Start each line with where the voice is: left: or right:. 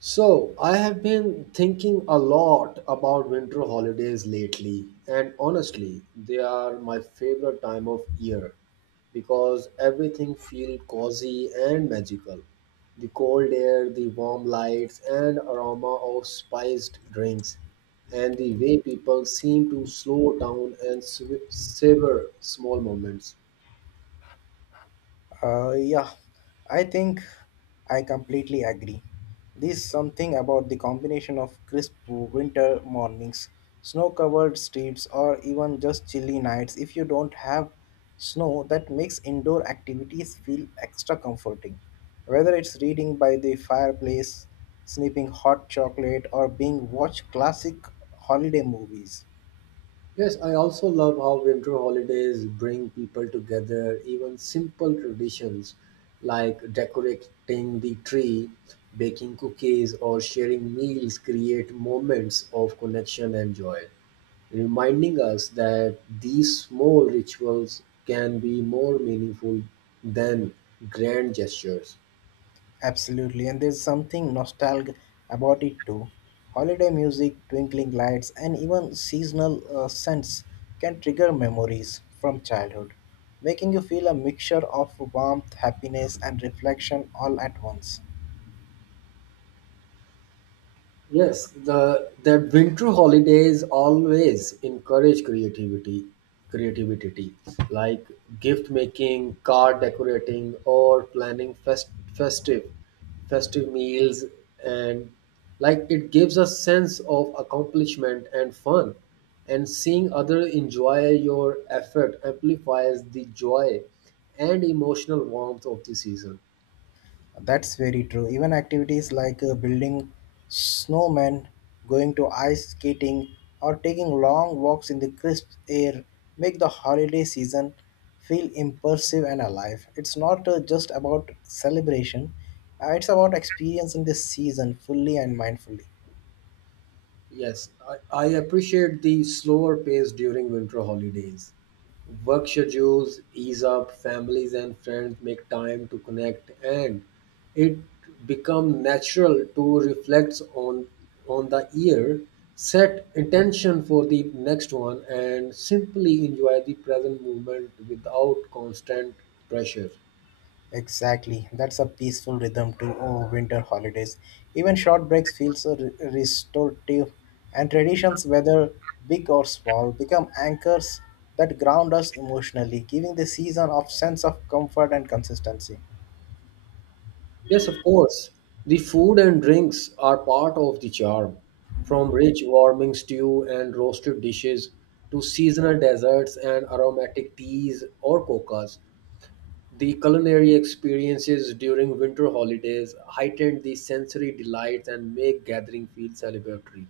right: So, I have been thinking a lot about winter holidays lately, and honestly, they are my favorite time of year because everything feels cozy and magical. The cold air, the warm lights, and aroma of spiced drinks, and the way people seem to slow down and savor small moments.
left: Uh, yeah, I think I completely agree. There's something about the combination of crisp winter mornings, snow covered streets, or even just chilly nights if you don't have snow that makes indoor activities feel extra comforting. Whether it's reading by the fireplace, snipping hot chocolate, or being watch classic holiday movies.
right: Yes, I also love how winter holidays bring people together. Even simple traditions like decorating the tree, baking cookies, or sharing meals create moments of connection and joy, reminding us that these small rituals can be more meaningful than grand gestures.
left: Absolutely, and there's something nostalgic about it too. Holiday music, twinkling lights, and even seasonal scents can trigger memories from childhood, making you feel a mixture of warmth, happiness, and reflection all at once.
right: Yes, the that winter holidays always encourage creativity, creativity, like gift making, card decorating, or planning festive meals, and like it gives a sense of accomplishment and fun. And seeing other enjoy your effort amplifies the joy and emotional warmth of the season.
left: That's very true. Even activities like building snowmen, going to ice skating, or taking long walks in the crisp air make the holiday season feel immersive and alive. It's not just about celebration, it's about experiencing the season fully and mindfully.
right: Yes, I appreciate the slower pace during winter holidays. Work schedules ease up, families and friends make time to connect, and it become natural to reflect on the year, set intention for the next one, and simply enjoy the present moment without constant pressure.
left: Exactly. That's a peaceful rhythm to winter holidays. Even short breaks feel so restorative, and traditions, whether big or small, become anchors that ground us emotionally, giving the season a sense of comfort and consistency.
right: Yes, of course. The food and drinks are part of the charm. From rich warming stew and roasted dishes to seasonal desserts and aromatic teas or coccas, the culinary experiences during winter holidays heighten the sensory delights and make gathering feel celebratory.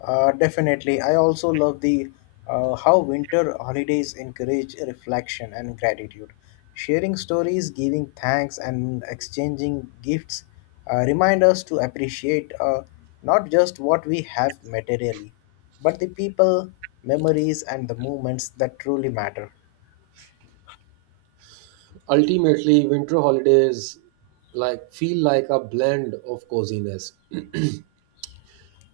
left: Definitely. I also love the how winter holidays encourage reflection and gratitude. Sharing stories, giving thanks, and exchanging gifts remind us to appreciate not just what we have materially, but the people, memories, and the moments that truly matter.
right: Ultimately, winter holidays like feel like a blend of coziness,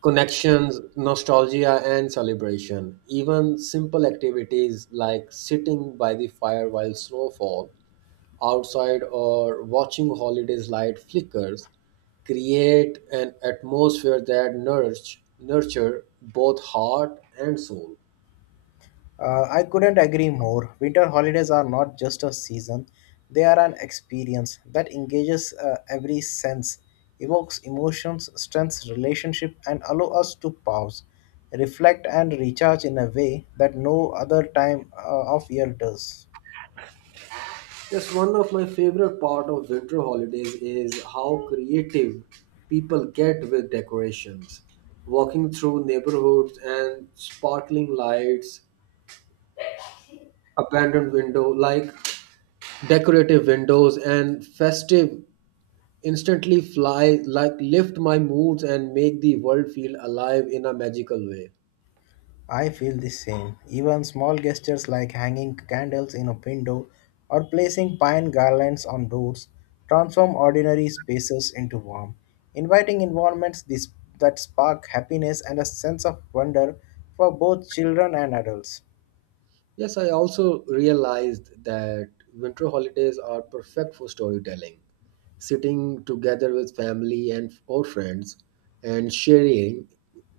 right: connections, nostalgia, and celebration. Even simple activities like sitting by the fire while snowfall outside or watching holidays light flickers create an atmosphere that nurture both heart and soul.
left: I couldn't agree more. Winter holidays are not just a season, they are an experience that engages every sense, evokes emotions, strengthens relationship, and allow us to pause, reflect, and recharge in a way that no other time of year does.
right: Yes, one of my favorite part of winter holidays is how creative people get with decorations. Walking through neighborhoods and sparkling lights abandoned window like decorative windows and festive instantly fly like lift my moods and make the world feel alive in a magical way.
left: I feel the same. Even small gestures like hanging candles in a window or placing pine garlands on doors transform ordinary spaces into warm, inviting environments that spark happiness and a sense of wonder for both children and adults.
right: Yes, I also realized that winter holidays are perfect for storytelling. Sitting together with family and or friends and sharing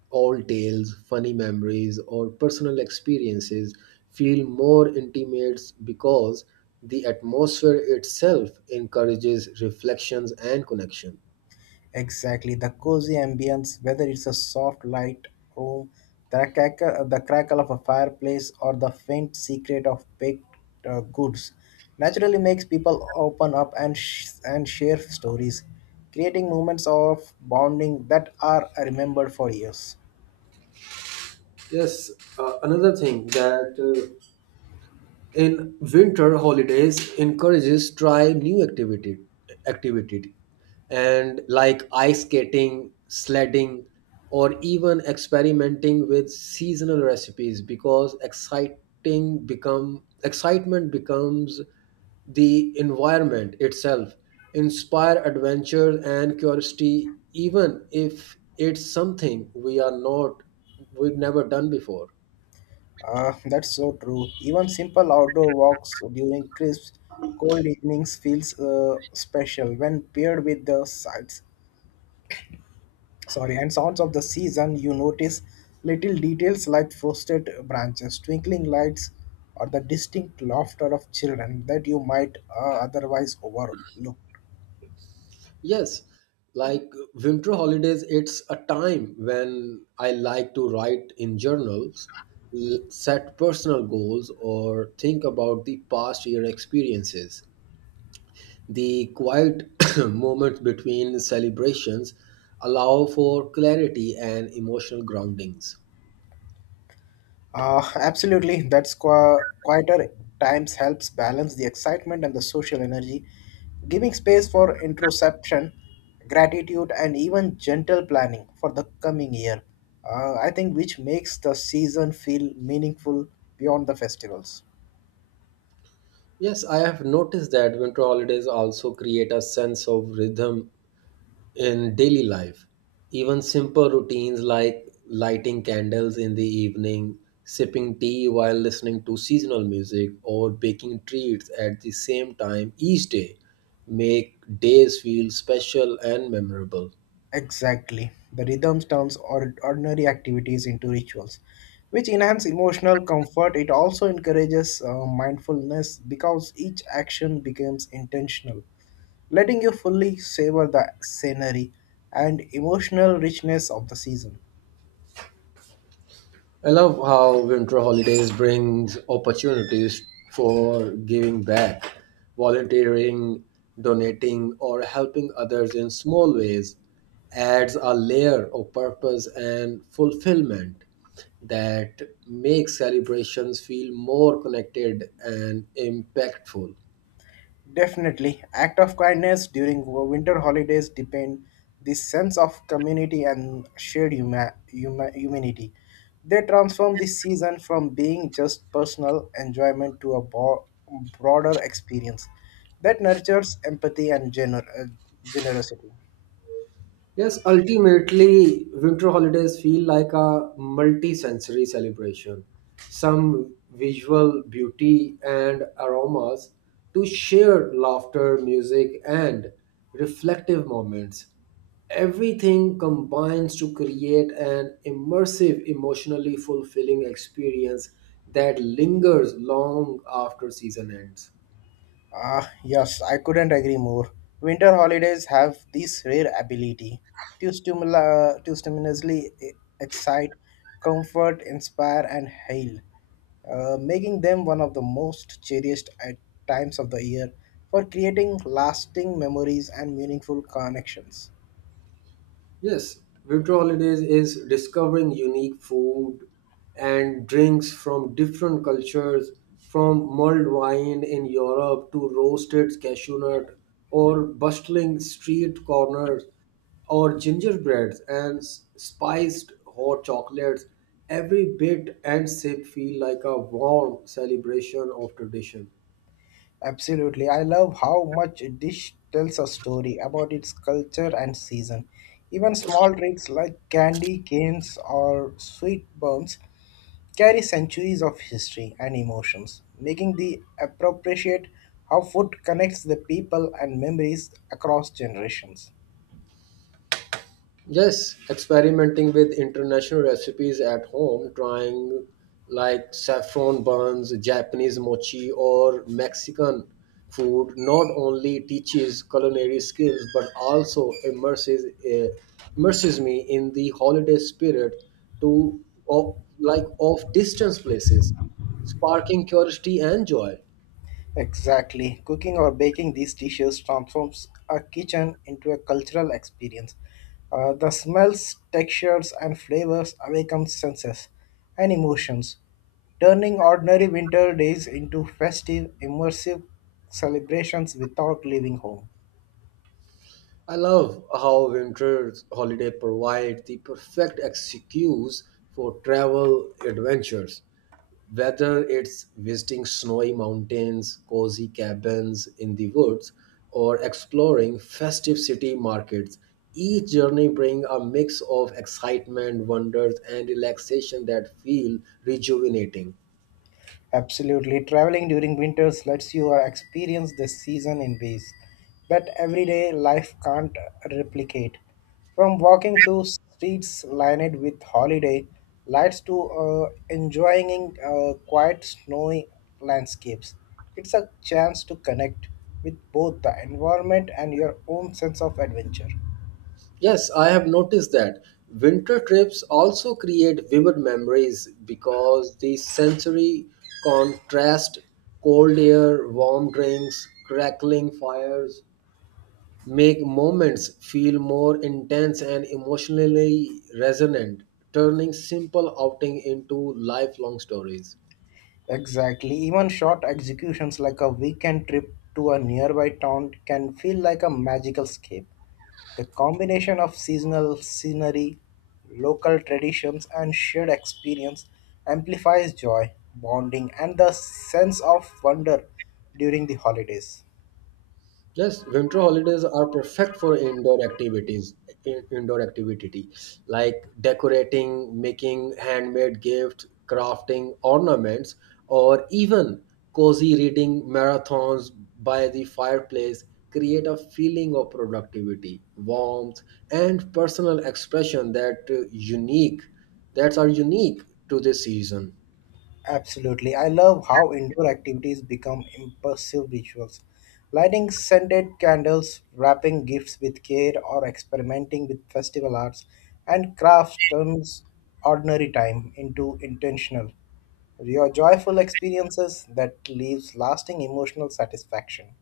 right: old tales, funny memories or personal experiences feel more intimate because the atmosphere itself encourages reflections and connection.
left: Exactly, the cozy ambience, whether it's a soft light room, the crackle of a fireplace, or the faint secret of baked goods, naturally makes people open up and share stories, creating moments of bonding that are remembered for years.
right: Yes, another thing that in winter holidays encourages try new activity and like ice skating sledding or even experimenting with seasonal recipes because exciting become excitement becomes the environment itself inspire adventure and curiosity even if it's something we are not we've never done before.
left: Ah, that's so true. Even simple outdoor walks during crisp, cold evenings feels special when paired with the sights sorry and sounds of the season. You notice little details like frosted branches, twinkling lights, or the distinct laughter of children that you might otherwise overlook.
right: Yes, like winter holidays, it's a time when I like to write in journals, set personal goals, or think about the past year experiences. The quiet moments between celebrations allow for clarity and emotional groundings.
left: Absolutely, that's quieter times helps balance the excitement and the social energy, giving space for introspection, gratitude, and even gentle planning for the coming year. I think which makes the season feel meaningful beyond the festivals.
right: Yes, I have noticed that winter holidays also create a sense of rhythm in daily life. Even simple routines like lighting candles in the evening, sipping tea while listening to seasonal music, or baking treats at the same time each day make days feel special and memorable.
left: Exactly. The rhythms turns ordinary activities into rituals, which enhance emotional comfort. It also encourages mindfulness because each action becomes intentional, letting you fully savor the scenery and emotional richness of the season.
right: I love how winter holidays brings opportunities for giving back, volunteering, donating, or helping others in small ways adds a layer of purpose and fulfillment that makes celebrations feel more connected and impactful.
left: Definitely, act of kindness during winter holidays depend this sense of community and shared humanity. They transform this season from being just personal enjoyment to a broader experience that nurtures empathy and generosity.
right: Yes, ultimately, winter holidays feel like a multi-sensory celebration. Some visual beauty and aromas to shared laughter, music, and reflective moments. Everything combines to create an immersive, emotionally fulfilling experience that lingers long after season ends.
left: Ah, yes, I couldn't agree more. Winter holidays have this rare ability to excite, comfort, inspire, and heal, making them one of the most cherished at times of the year for creating lasting memories and meaningful connections.
right: Yes, winter holidays is discovering unique food and drinks from different cultures, from mulled wine in Europe to roasted cashew nut or bustling street corners or gingerbreads and spiced hot chocolates. Every bit and sip feel like a warm celebration of tradition.
left: Absolutely. I love how much a dish tells a story about its culture and season. Even small tricks like candy canes or sweet buns carry centuries of history and emotions, making the appropriate how food connects the people and memories across generations.
right: Yes, experimenting with international recipes at home, trying like saffron buns, Japanese mochi, or Mexican food not only teaches culinary skills but also immerses me in the holiday spirit to of, like of distant places, sparking curiosity and joy.
left: Exactly. Cooking or baking these dishes transforms a kitchen into a cultural experience. The smells, textures, and flavors awaken senses and emotions, turning ordinary winter days into festive, immersive celebrations without leaving home.
right: I love how winter holiday provide the perfect excuse for travel adventures. Whether it's visiting snowy mountains, cozy cabins in the woods, or exploring festive city markets, each journey brings a mix of excitement, wonders, and relaxation that feel rejuvenating.
left: Absolutely. Traveling during winters lets you experience the season in ways that everyday life can't replicate. From walking through streets lined with holiday lights to enjoying quiet snowy landscapes, it's a chance to connect with both the environment and your own sense of adventure.
right: Yes, I have noticed that winter trips also create vivid memories because the sensory contrast, cold air, warm drinks, crackling fires, make moments feel more intense and emotionally resonant, turning simple outing into lifelong stories.
left: Exactly. Even short executions like a weekend trip to a nearby town can feel like a magical escape. The combination of seasonal scenery, local traditions, and shared experience amplifies joy, bonding, and the sense of wonder during the holidays.
right: Yes, winter holidays are perfect for indoor activities, indoor activity like decorating, making handmade gifts, crafting ornaments, or even cozy reading marathons by the fireplace create a feeling of productivity, warmth, and personal expression that that are unique to this season.
left: Absolutely. I love how indoor activities become immersive rituals. Lighting scented candles, wrapping gifts with care, or experimenting with festival arts and crafts turns ordinary time into intentional, your joyful experiences that leaves lasting emotional satisfaction.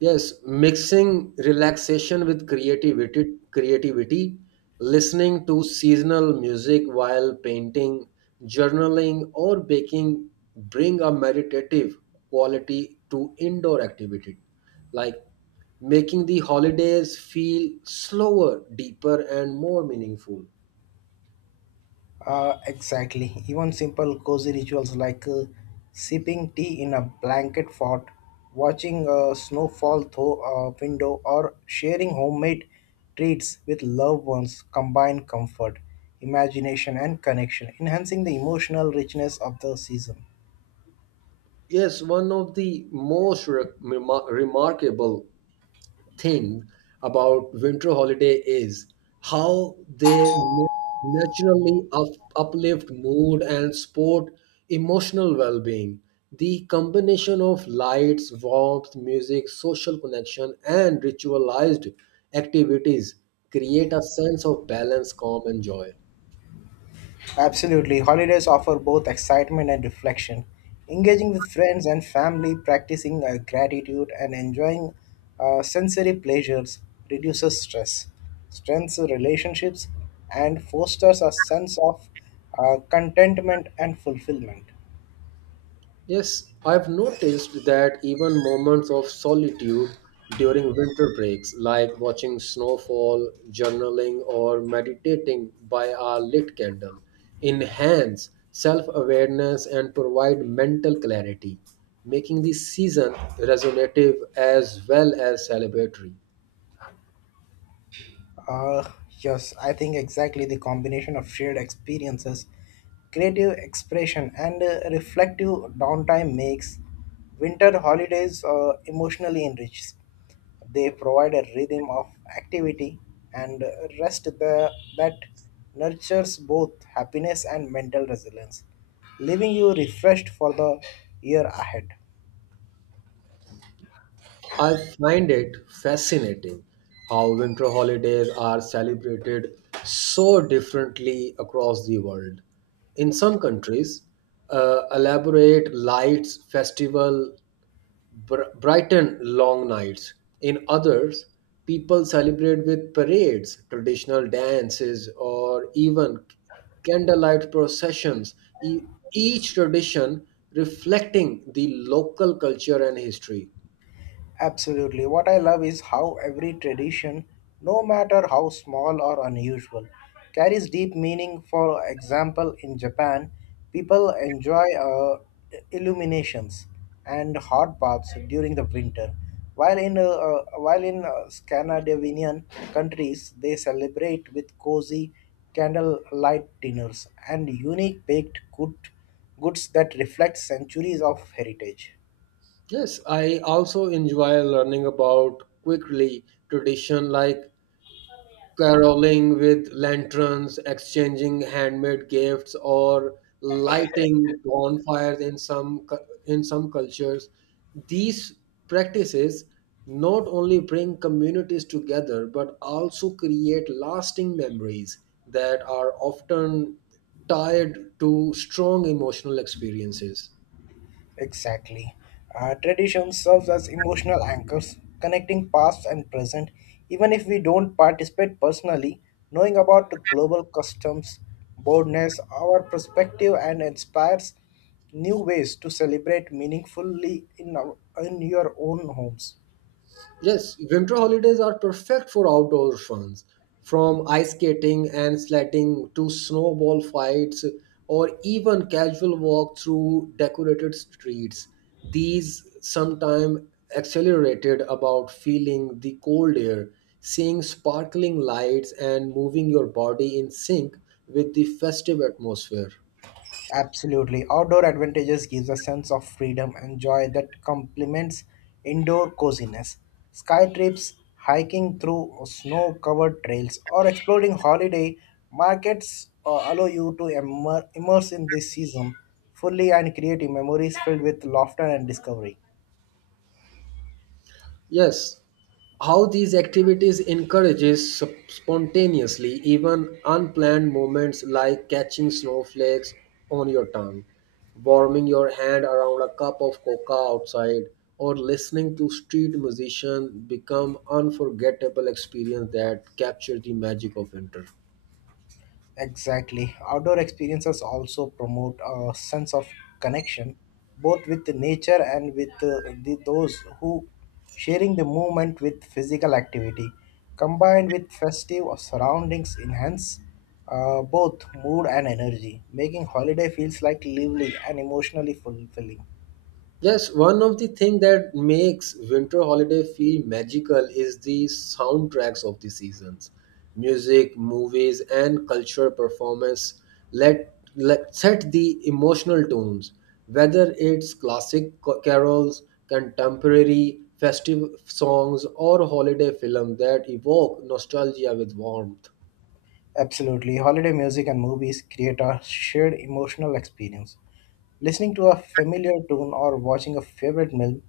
right: Yes, mixing relaxation with creativity, creativity, listening to seasonal music while painting, journaling, or baking bring a meditative quality to indoor activity, like making the holidays feel slower, deeper, and more meaningful.
left: Exactly. Even simple cozy rituals like sipping tea in a blanket fort, watching snowfall through a window, or sharing homemade treats with loved ones combine comfort, imagination, and connection, enhancing the emotional richness of the season.
right: Yes, one of the most remarkable thing about winter holiday is how they naturally uplift mood and support emotional well-being. The combination of lights, warmth, music, social connection, and ritualized activities create a sense of balance, calm, and joy.
left: Absolutely, holidays offer both excitement and reflection. Engaging with friends and family, practicing gratitude, and enjoying sensory pleasures reduces stress, strengthens relationships, and fosters a sense of contentment and fulfillment.
right: Yes, I've noticed that even moments of solitude during winter breaks, like watching snowfall, journaling, or meditating by a lit candle, enhance self awareness and provide mental clarity, making the season resonative as well as celebratory.
left: Uh, yes, I think exactly the combination of shared experiences, creative expression, and reflective downtime makes winter holidays emotionally enriched. They provide a rhythm of activity and rest that nurtures both happiness and mental resilience, leaving you refreshed for the year ahead.
right: I find it fascinating how winter holidays are celebrated so differently across the world. In some countries, elaborate lights festival brighten long nights. In others, people celebrate with parades, traditional dances, or even candlelight processions, each tradition reflecting the local culture and history.
left: Absolutely. What I love is how every tradition, no matter how small or unusual, carries deep meaning. For example, in Japan, people enjoy illuminations and hot baths during the winter, while in Scandinavian countries, they celebrate with cozy candlelight dinners and unique baked goods that reflect centuries of heritage.
right: Yes, I also enjoy learning about quickly tradition like caroling with lanterns, exchanging handmade gifts, or lighting bonfires in in some cultures. These practices not only bring communities together but also create lasting memories that are often tied to strong emotional experiences.
left: Exactly. Tradition serves as emotional anchors, connecting past and present. Even if we don't participate personally, knowing about the global customs, boldness, our perspective, and inspires new ways to celebrate meaningfully in your own homes.
right: Yes, winter holidays are perfect for outdoor funs, from ice skating and sledding to snowball fights or even casual walk through decorated streets. These sometimes accelerated about feeling the cold air, seeing sparkling lights and moving your body in sync with the festive atmosphere.
left: Absolutely. Outdoor advantages gives a sense of freedom and joy that complements indoor coziness. Sky trips, hiking through snow-covered trails, or exploring holiday markets allow you to immerse in this season fully and create memories filled with laughter and discovery.
right: Yes, how these activities encourages spontaneously even unplanned movements like catching snowflakes on your tongue, warming your hand around a cup of coca outside, or listening to street musicians become unforgettable experience that capture the magic of winter.
left: Exactly. Outdoor experiences also promote a sense of connection, both with the nature and with those who sharing the moment with physical activity. Combined with festive surroundings, enhance both mood and energy, making holiday feels like lively and emotionally fulfilling.
right: Yes, one of the things that makes winter holiday feel magical is the soundtracks of the seasons. Music, movies, and cultural performance let set the emotional tones. Whether it's classic carols, contemporary festive songs, or holiday films that evoke nostalgia with warmth.
left: Absolutely, holiday music and movies create a shared emotional experience. Listening to a familiar tune or watching a favorite film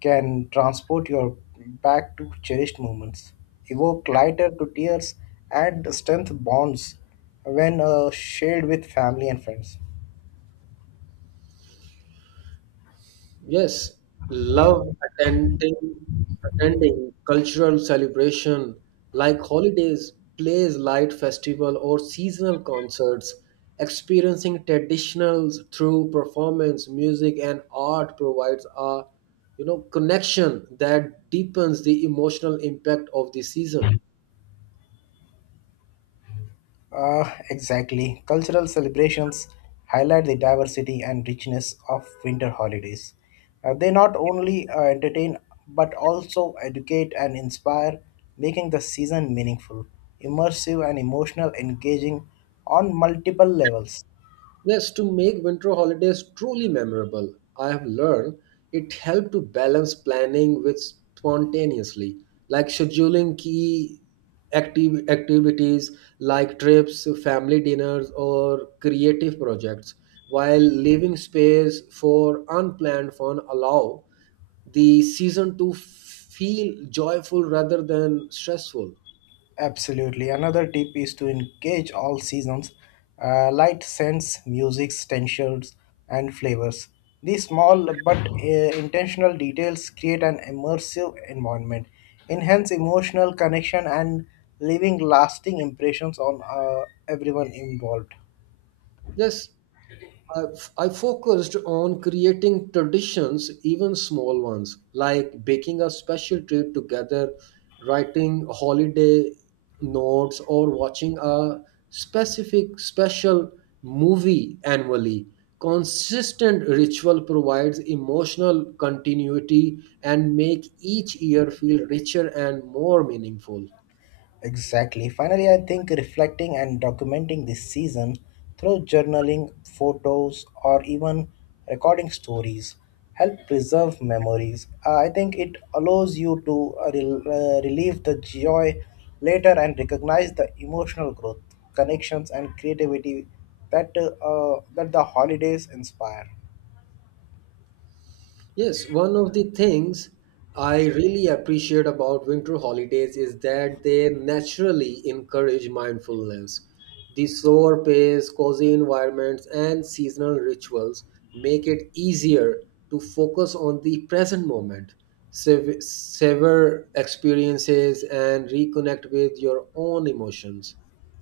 left: can transport your back to cherished moments, evoke lighter to tears, and strength bonds when shared with family and friends.
right: Yes, love attending attending cultural celebration like holidays, plays, light festival or seasonal concerts, experiencing traditionals through performance, music and art provides a connection that deepens the emotional impact of the season.
left: Exactly. Cultural celebrations highlight the diversity and richness of winter holidays. They not only entertain but also educate and inspire, making the season meaningful, immersive, and emotional engaging on multiple levels.
right: Yes, to make winter holidays truly memorable, I have learned it helped to balance planning with spontaneously, like scheduling key active activities like trips, family dinners, or creative projects, while leaving space for unplanned fun allow the season to feel joyful rather than stressful.
left: Absolutely. Another tip is to engage all seasons, light scents, music, textures, and flavors. These small but intentional details create an immersive environment, enhance emotional connection, and leaving lasting impressions on everyone involved.
right: Yes, I focused on creating traditions, even small ones, like baking a special treat together, writing holiday notes, or watching a specific special movie annually. Consistent ritual provides emotional continuity and make each year feel richer and more meaningful.
left: Exactly. Finally, I think reflecting and documenting this season through journaling, photos, or even recording stories help preserve memories. I think it allows you to relieve the joy later and recognize the emotional growth, connections, and creativity that the holidays inspire.
right: Yes, one of the things I really appreciate about winter holidays is that they naturally encourage mindfulness. The slower pace, cozy environments, and seasonal rituals make it easier to focus on the present moment, savor experiences, and reconnect with your own emotions.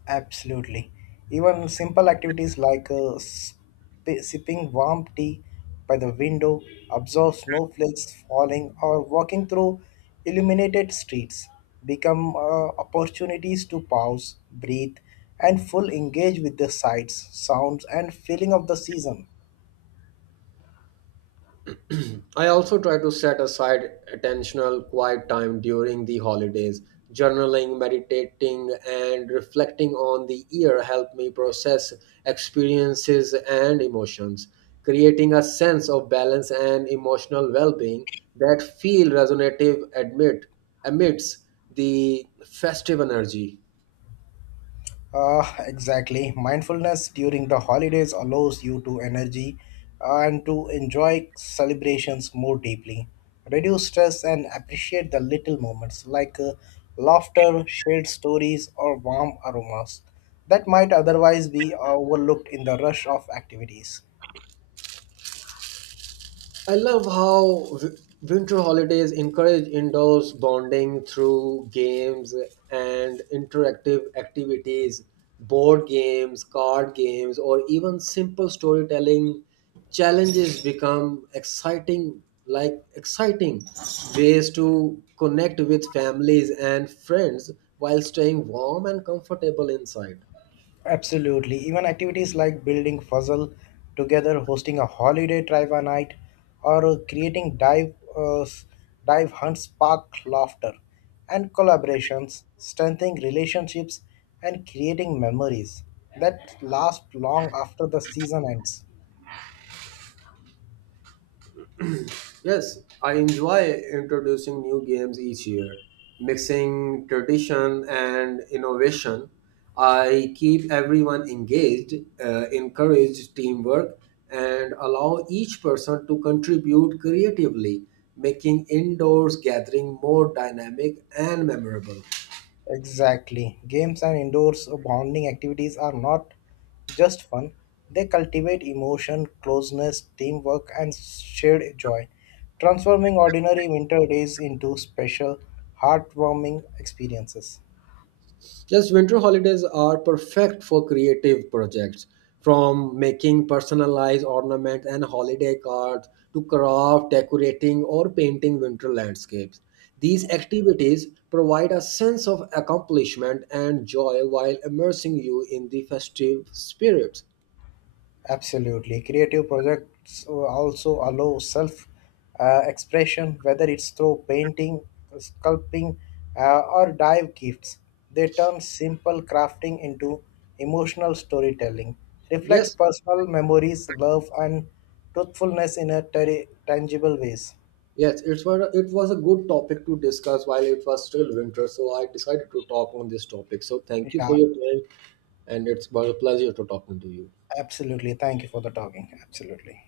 left: Absolutely. Even simple activities like sipping warm tea by the window, observing snowflakes falling, or walking through illuminated streets become opportunities to pause, breathe, and full engage with the sights, sounds, and feeling of the season.
right: I also try to set aside attentional quiet time during the holidays. Journaling, meditating, and reflecting on the year help me process experiences and emotions, creating a sense of balance and emotional well-being that feel resonative amidst the festive energy.
left: Exactly. Mindfulness during the holidays allows you to energy and to enjoy celebrations more deeply, reduce stress, and appreciate the little moments like laughter, shared stories, or warm aromas that might otherwise be overlooked in the rush of activities.
right: I love how winter holidays encourage indoors bonding through games and interactive activities, board games, card games, or even simple storytelling. Challenges become exciting, like exciting ways to connect with families and friends while staying warm and comfortable inside.
left: Absolutely. Even activities like building puzzle together, hosting a holiday drive a night, or creating dive hunts spark laughter and collaborations, strengthening relationships and creating memories that last long after the season ends.
right: Yes, I enjoy introducing new games each year, mixing tradition and innovation. I keep everyone engaged, encourage teamwork, and allow each person to contribute creatively, making indoors gathering more dynamic and memorable.
left: Exactly. Games and indoors bonding activities are not just fun, they cultivate emotion, closeness, teamwork, and shared joy, transforming ordinary winter days into special, heartwarming experiences.
right: Yes, winter holidays are perfect for creative projects, from making personalized ornaments and holiday cards to craft, decorating, or painting winter landscapes. These activities provide a sense of accomplishment and joy while immersing you in the festive spirit.
left: Absolutely. Creative projects also allow self expression, whether it's through painting, sculpting, or dive gifts. They turn simple crafting into emotional storytelling, reflects
right: Yes,
left: personal memories, love, and truthfulness in a tangible ways.
right: yes, it was a good topic to discuss while it was still winter, so I decided to talk on this topic. So, thank you for
left: Yeah,
right: your time, and it's been a pleasure to talking to you.
left: absolutely. Thank you for the talking. Absolutely.